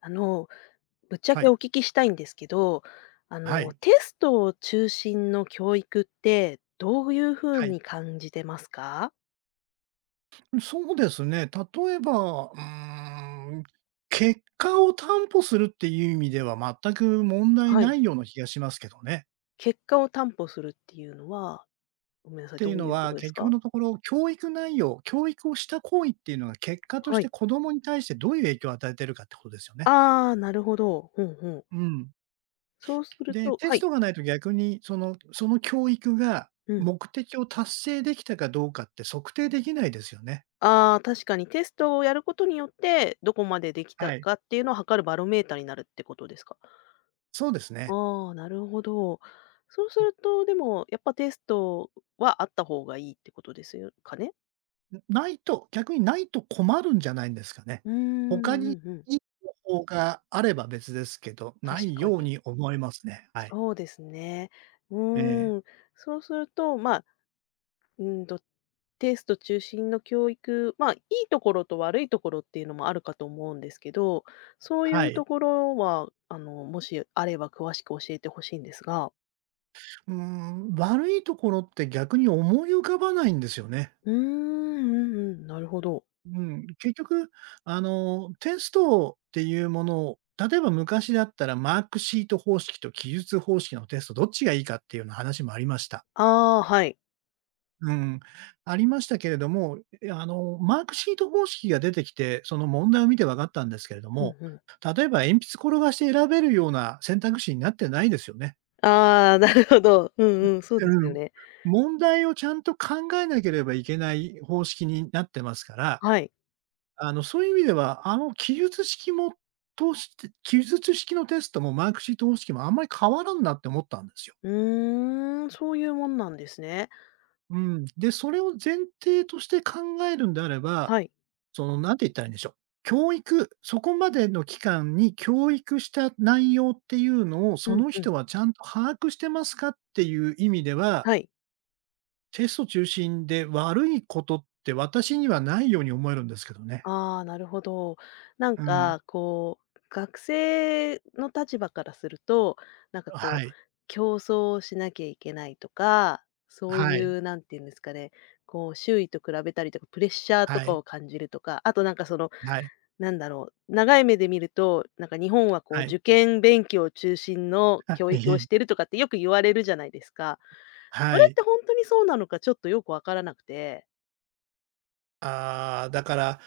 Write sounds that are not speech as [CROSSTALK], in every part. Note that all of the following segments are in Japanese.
あの、ぶっちゃはけい。お聞きしたいんですけど、はい。テストを中心の教育ってどういう風はい。に感じてますか？そうですね。例えば、ん、結果を担保するっていう意味では全く問題はない。いような気がしますけどね。結果を担保するっていうのは、ごめんなっさい、てどいううのいうこは、とで結す局か？のところ、教育内容、教育をした行為っていうのが結果としはてい。子供に対してどういう影響を与えてるかってことですよね。ああ、なるほど。ふんふん。うん。そうするで、と、テはスい。トがないと逆に、その教育がうん。目的を達成できたかどうかって測定できないですよね。ああ、確かにテストをやることによって、どこまでできたはい。かっていうのを測るバロメーターになるってことですか？そうですね。ああ、なるほど。そうすると、でも、やっぱテストはあった方がいいってことですよかね？ないと逆にないと困るんじゃないんですかね。うーん、他にうんうん。いい方法があれば別ですけど、な確いかように。に思いますね。はい。そうですね。うええ、ーん。そうすると、まあ、うんと、テスト中心の教育、まあ、いいところと悪いところっていうのもあるかと思うんですけど、そういはうとい。ころは、もしあれば詳しく教えてほしいんですが。うーん、悪いところって逆に思い浮かばないんですよね。うーん、うんうん、なるほど。うん、結局、テストっていうものを、例えば昔だったらマークシート方式と記述方式のテストどっちがいいかっていうような話もありました。ああ、はい。うん、ありましたけれども、え、あの、マークシート方式が出てきて、その問題を見て分かったんですけれどうんも、うん。例えば鉛筆転がして選べるような選択肢になってないですよね。ああ、なるほど。うんうん、そうですうよん。ね。問題をちゃんと考えなければいけない方式になってますから、はい。そういう意味では、あの記述式もとして記述式のテストもマークシート方式もあんまり変わらんなって思ったんですよ。うーん、そういうもんなんですね。うん。で、それを前提として考えるんであればはい。なんて言ったらいいんでしょう。そこまでの期間に教育した内容っていうのを、うそんのう人ん。はちゃんと把握してますかっていう意味では、はい。テスト中心で悪いことって私にはないように思えるんですけどね。ああ、なるほど。なんうん。か、こう、学生の立場からすると、なんかはこう、い。競争しなきゃいけないとか、そういはい。う、なんて言うんですかね、こう周囲と比べたりとか、プレッシャーとはかい。を感じるとか、あとなんかそのはい。なんだろう、長い目で見ると、なんか日本はこはうい。はい。受験勉強中心の教育をし [LAUGHS] てるとかってよく言われるじゃないですか。そはれっい。てほんとにそうなのかちょっとよくわからなくて、ああ、だから、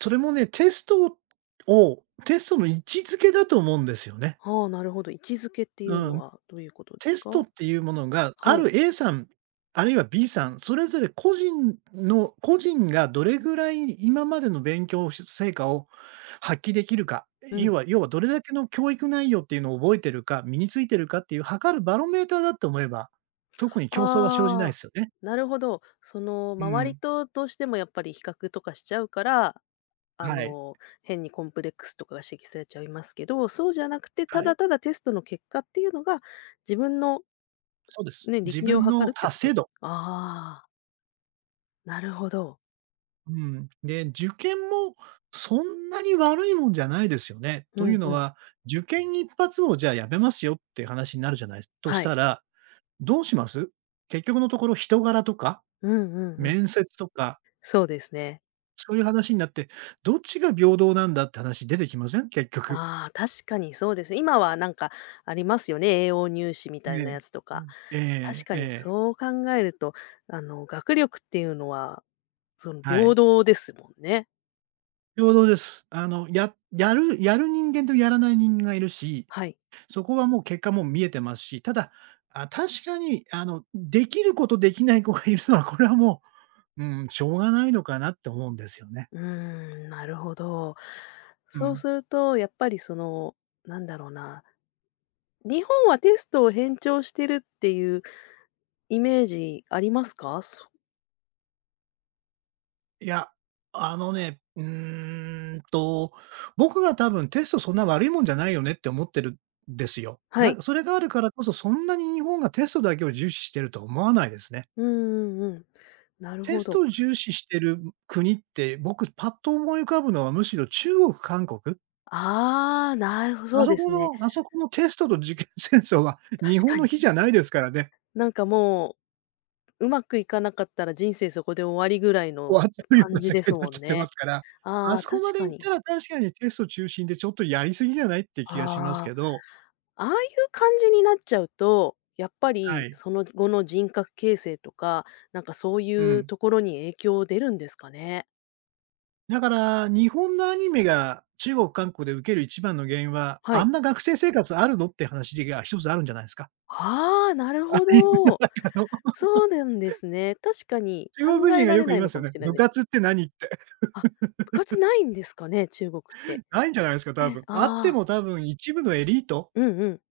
それもね、テストの位置づけだと思うんですよね。はあ、なるほど、位置づけってういうのん。はどういうことでテすスか？トっていうものが、あはい、る A さん、あるいは B さん、それぞれ個人がどれぐらい今までの勉強成果を発揮できるか、う要ん。は要はどれだけの教育内容っていうのを覚えてるか、身についてるかっていう測るバロメーターだって思えば、特に競争は生じないでああ、すよね。なるほど。そのう周りん。とどうしてもやっぱり比較とかしちゃうから、はい。変にコンプレックスとかが指摘されちゃいますけど、そうじゃなくて、たはい。だただテストの結果っていうのが、自分のそうです。ね、自力量を分の測るってこ達と。成度ああ、なるほど。うん。で、受験もそんなに悪いもんじゃないですよね。うというんのうん。は、受験一発をじゃあやめますよっていう話になるじゃないとしはい。たら、どうします結局のところ人柄とか、うんうんうん。面接とか、そうですね。そういう話になって、どっちが平等なんだって話出てきません結局。ああ、確かにそうですね。今はなんかありますよね、栄養入試みたいえなえ。やつとうか。ん。え確えかえにえ。そう考えると、学力っていうのは、は平い。等ですもんね。平等です。やる人間とやらない人間がいるしはい。そこはもう結果も見えてますし、ただ、確かにできることできない子がいるのは、これはもう、[LAUGHS] うん、しょうがないのかなって思うんですよね。うーん、なるほど。うそうん。すると、やっぱりなんだろうな、日本はテストを偏重してるっていうイメージありますか？そいや、あのね、うーんと、僕が多分テストそんな悪いもんじゃないよねって思ってるんですよ。はい。それがあるからこそ、そんなに日本がテストだけを重視してると思わないですね。うんうんうん。なるテほスど。トを重視してる国って、僕パッと思い浮かぶのはむしろ中国、韓国。ああ、なるほどそあうそでこすね。のあそこのテストと受験 [LAUGHS] 戦争は確日本かのに。比じゃないですからね。なんかもう、うまくいかなかったら人生そこで終わりぐらい終のわっちゃうよう感なじ世で界すになっもちんゃってまね。すから、あああ、そこま確でか行っに。たら確かにテスト中心でちょっとやりすぎじゃないって気がしますああ。けど、ああいう感じになっちゃうと、やっぱはりい。その後の人格形成とか、なんかそういううん。ところに影響出るんですかね？だから、日本のアニメが中国、韓国で受ける一番の原因は、はあい。んな学生生活あるのって話が一つあるんじゃないですか。ああ、なるアほニメのど。中のそうなんですね。確かに考中国人えがらよれく言ないいまのすかよもね。しれな部いです。活って何って。あ、部活ないんですかね、中国って。ないんじゃないですか、え多え。分。あってああ、も多分一部のエリートうんうん。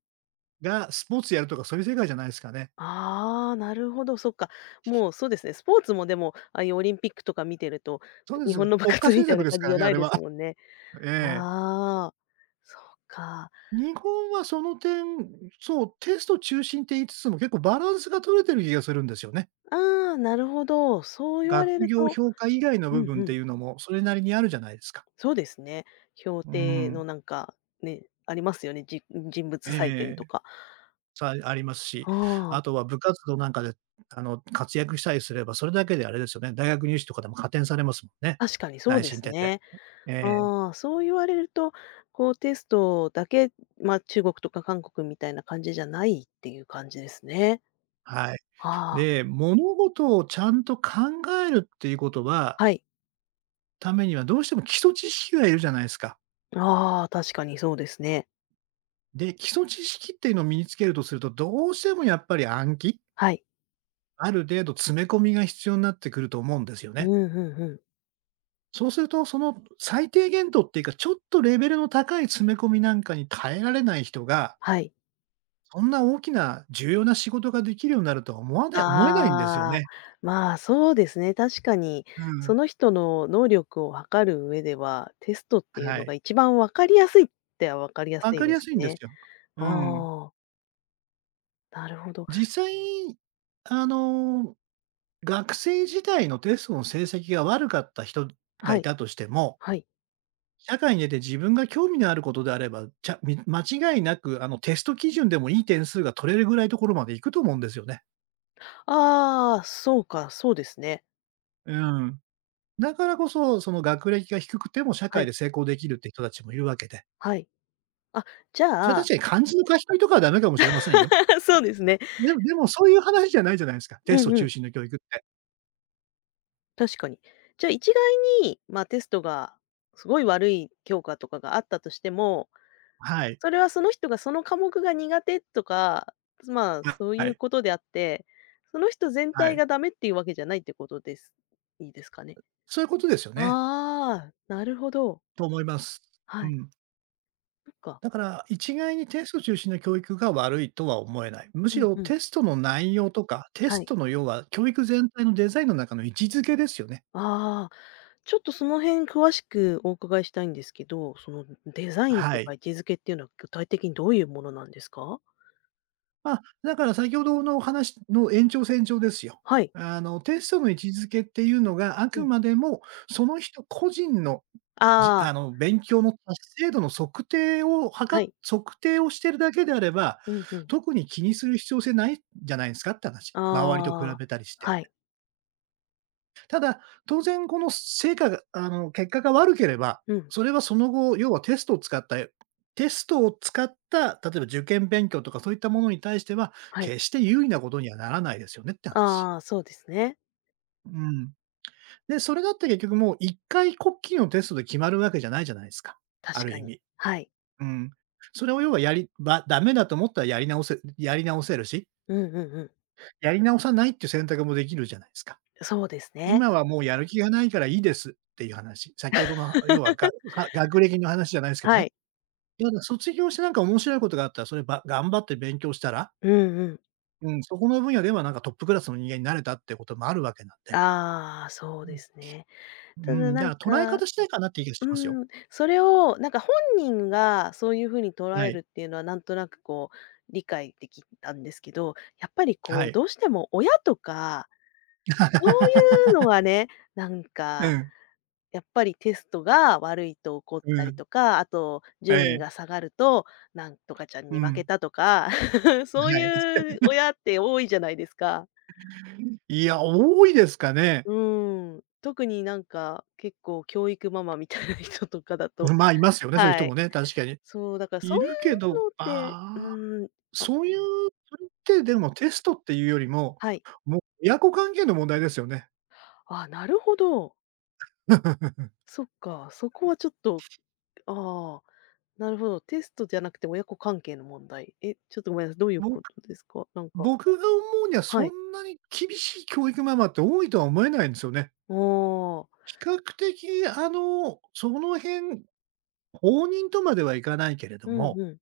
が、スポーツやるとかそういう世界じゃないですかね。ああ、なるほど、そっか。もうそうですね、スポーツもでも、ああいうオリンピックとか見てると、そう [LAUGHS] で日す。本の部国家活み政たい策なです感じかじらゃね、あないれでは。す [LAUGHS] もんね。ええ。ああ、そっか。日本はその点、そう、テスト中心って言いつつも結構バランスが取れてる気がするんですよね。ああ、なるほど。そう言わ学れる業と、評価以外のう部ん分っうてん、いうのもそれなりにあるじゃないですか。そうですね。評う定ん。のなんか、ね、ありますよね、じ人え物え採点えとえ。か。ありますし、あああ、とは部活動なんかで、活躍したりすれば、それだけであれですよね、大学入試とかでも加点されますもんね。確かにそう内で申す点で。ね。ええ、ああ、そう言われると、こうテストだけ、ま、中国とか韓国みたいな感じじゃないっていう感じですね。はい。ああ、で、物事をちゃんと考えるっていうことは、はい。ためにはどうしても基礎知識がいるじゃないですか。ああ、確かにそうですね。で、基礎知識っていうのを身につけるとすると、どうしてもやっぱり暗記、はい。ある程度詰め込みが必要になってくると思うんですようんね。うんうん。そうすると、その最低限度っていうか、ちょっとレベルの高い詰め込みなんかに耐えられない人が、はい。そんな大きな重要な仕事ができるようになるとは思えないんですよああ、ね。まあ、そうですね。確かに、うそん。の人の能力を測る上では、テストっていうはのがい。一番分かりやすいっては分かりやす分いかりでやすすいんですね。よ。うん。ああ、なるほど。実際、あの、学生時代のテストの成績が悪かった人がはいい、たとしても、はい。社会に出て自分が興味のあることであれば、ちゃみ間違いなく、テスト基準でもいい点数が取れるぐらいところまで行くと思うんですよね。ああ、そうか、そうですね。うん。だからこそ、その学歴が低くても社は会い、で成功できるって人たちもいるわけで、はい。あ、じそれはゃ確あ かに漢字の書き取りとかはダメかもしれませんよ。[LAUGHS] そうですね。でもそういう話じゃないじゃないですか。テスうトんう中ん、心の教育って。確かに。じゃあ一概に、まあ、テストがすごい悪い教科とかがあったとしても、はい。それはその人がその科目が苦手とか、まあ、そうはいうい。ことであって、その人全は体い。がダメっていうわけじゃないってことです。いいですかね？そういうことですよね。ああ、なるほど。と思います。うはい。ん。そっか。だから、一概にテスト中心の教育が悪いとは思えない。むしうんろうん。テストの内容とか、テはスい。トの要は教育全体のデザインの中の位置づけですよね。ああ。ちょっとその辺詳しくお伺いしたいんですけど、そのデザインはとい。か位置づけっていうのは具体的にどういうものなんですか？まあ、だから先ほどのお話の延長線上ですよ。はい。テストの位置づけっていうのが、あうくん。までもその人個人の、じああ、あの、勉強の達成度のはい。測定をしてるだけであれば、うんうん。特に気にする必要性ないんじゃないですかって話。あ周りと比あ、べたりして。はい。ただ、当然この成果があの、結果が悪ければ、うん、それはその後、要はテストを使った、例えば受験勉強とかそういったものに対しては、はい。決して有利なことにはならないですよねって話。ああ、そうですね。うん。で、それだって結局もう一回こっきりのテストで決まるわけじゃないじゃないですか、あ確るか意に。味。はい。うん。それを要はやりばダメだと思ったらやり直せるし、うんうんうん。やり直さないっていう選択もできるじゃないですか。そうですね。今はもうやる気がないからいいですっていう話。先ほどの要はが [LAUGHS] が学歴の話じゃないですけどはね。い。ただ卒業してなんか面白いことがあったら、それば頑張って勉強したら、うんうん。うん、そこの分野ではなんかトップクラスの人間になれたってこともあるわけなんで。ああ、そうですね。うたん。だうん、なだんから捉えか方次第かなっていう気がうしますよ。それをなんか本人がそういう風に捉はえるい。っていうのはなんとなくこう理解できたんですけど、やっぱりこはうい。どうしても親とか、そういうの [LAUGHS] はね、なんうかん、やっぱりテストが悪いと怒っうたりん。とか、あとえ順位がえ。下がると、なんとかちゃんうに負けん。たとか [LAUGHS]、そうはい。いう親って多いじゃないですか。いや、多いですかね。うん、特になんか結構教育ママみたいな人とかだうと、ん、まあ、いますよね、そういうは人もい。ね、確かに。そう、だからそいるけど、ういうのって、うああ。ーん、あ、そういうそれってでもテストっていうよりも、はい。もう親子関係の問題ですよね。あ、なるほど。[LAUGHS] そっか、そこはちょっと、ああ、なるほど、テストじゃなくて親子関係の問題。え、ちょっとごめんなさい、どういうぼことですか？なんか、僕が思うにはそはい。んなに厳しい教育ママって多いとは思えないんですよね。ああ、比較的その辺、放任とまではいかないけれどうんも、うん。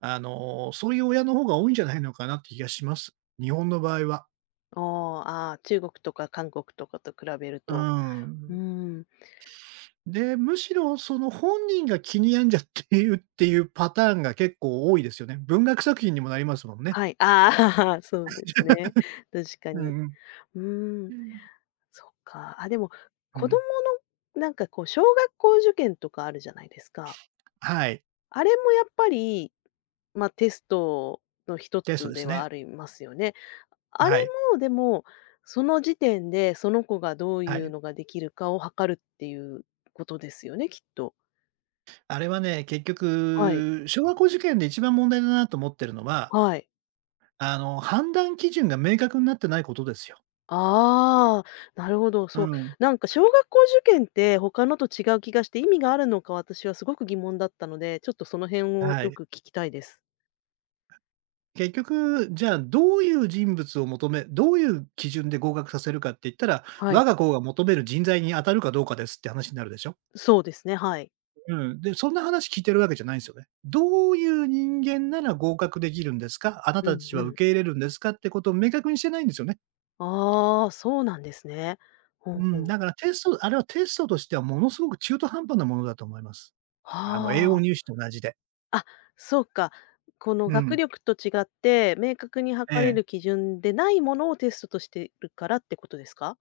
そういう親の方が多いんじゃないのかなって気がします。日本の場合は。ああ、ああ、中国とか韓国とかと比べるうーと、うーん。ん、で、むしろその本人が気に病んじゃっているっていうパターンが結構多いですよね。文学作品にもなりますもんね。はい、ああ、[LAUGHS] そうですね。確かうに。んうん。うーん、そっか。あ、でも、う子供ん。のなんかこう小学校受験とかあるじゃないですか。はい。あれもやっぱり、まあ、テストの一テストつでですはね。ありますよね。あれはい。も、でも、その時点でその子がどういはうい。のができるかを測るっていうことですよね、きっと。あれはね、結はい。局、小学校受験で一番問題だなと思ってるのは、はい。判断基準が明確になってないことですよ。ああ、なるほど。うそう、ん。なんか小学校受験って他のと違う気がして意味があるのか私はすごく疑問だったので、ちょっとその辺をはよい。く聞きたいです。結局、じゃあどういう人物を求めどういう基準で合格させるかって言ったら、は我い。が校が求める人材に当たるかどうかですって話になるでしょ。そうですね、はい。うん。で、そんな話聞いてるわけじゃないんですよね。どういう人間なら合格できるんですか？あなうたんたちはう受ん。け入れるんですか？ってことを明確にしてないんですよね。ああ、そうなんですね。ほうんほん、ん。だからテストあれはテストとしてはものすごく中途半端なものだと思います。栄は養入あ。試と同じで。あ、そうか。このう学ん。力と違って、明確にえ測れえ、る基準でないものをテストとしてるからってことですか？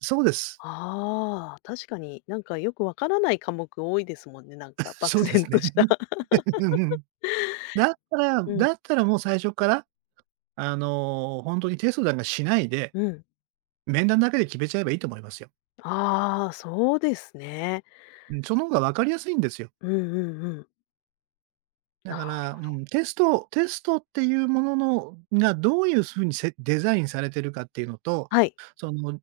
そうです。ああ、確かになんかよくわからない科目多いですもんね、なん [LAUGHS] かそう漠で然すとね。した。[LAUGHS] [LAUGHS] うんうん。うん、だったらもう最初から、ほんにテストなんかしないで、うん。面談だけで決めちゃえばいいと思いますよ。ああ、そうですね。うん、その方が分かりやすいんですよ。うんうんうん。だなるから、うほど。ん、テストっていうもののがどういう風にデザインされてるかっていうのと、はい。その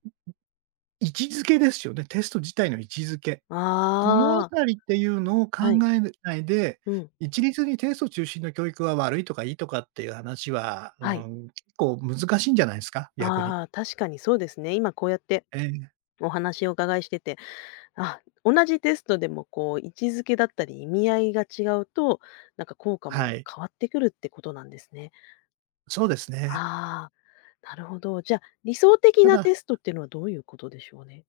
位置づけですよね、テスト自体の位置づけ。あこのああ、たりっていうのを考はい。えないで、うん、一律にテスト中心の教育は悪いとかいいとかっていう話は、うーはい。ん、結構難しいんじゃないですか？逆に。ああ、確かにそうですね。今こうやってええ、お話をお伺いしてて、あ、同じテストでもこう位置づけだったり意味合いが違うと、なんか効果はもい。変わってくるってことなんですね。そうですね。ああ、なるほど。じゃ、あ理想的たなだ、テストっていうのはどういうことでしょうね？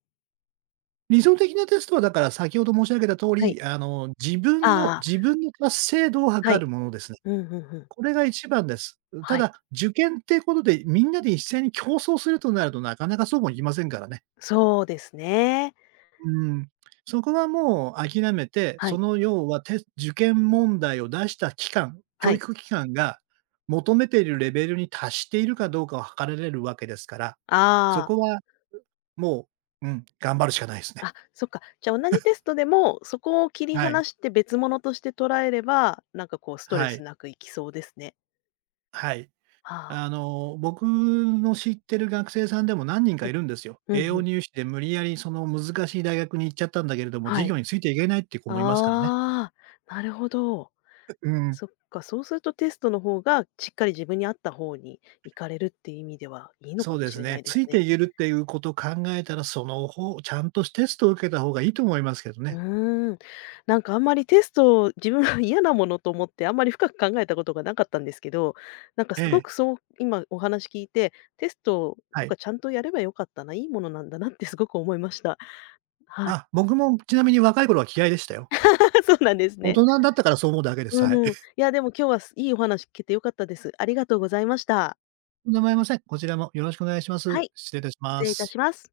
理想的なテストはだから先ほど申し上げた通はい。り、あ自分の達成度をあ、は測い。るものですね。うんうんうん。これが一番です。たはい。だ、受験っていうことで、みんなで一斉に競争するとなると、なかなかそうもいきませんからね。そうですね。うん。そこはもう諦めて、はそい、の要は、受験問題を出した機関、は教い。育機関が求めているレベルに達しているかどうかを測られるわけですから、そああ、こはもう、うん、頑張るしかないですね。あ、そっか。じゃ、あ同じテストでも、そこを切りはい。離して別物として捉えれば、なんかこうストレはスい。なくいきそうですね。はい。ああ、僕の知ってる学生さんでも何人かはいい。るんですよ。うん栄う養ん。入試で無理やりその難しい大学に行っちゃったんだけれども、は授い。業についていけないっていう子もいますからね。ああ、なるほど。うん。そっか、そうするとテストの方がしっかり自分に合った方に行かれるっていう意味ではいいのそかうもでしすれなね。いでつすいてね。いけるっていうことを考えたら、その方ちゃんとテストを受けた方がいいと思いますけどうね。ーん。なんかあんまりテストを自分は [LAUGHS] 嫌なものと思ってあんまり深く考えたことがなかったんですけど、なんかえすごえ、くそう、今お話聞いて、テストはとい。かちゃんとやればよかったな、いいものなんだなってすごく思いました。はい。あ、僕もちなみに若い頃は嫌いでしたよ。[LAUGHS] そうなんです大ね。人だったからそう思うだけです。はい。うん。い [LAUGHS] やでも今日はいいお話聞けて良かったです。ありがとうございました。とません。こちらもよろしくお願いしまはす。い、失礼いたし失ま礼いたしす。ます。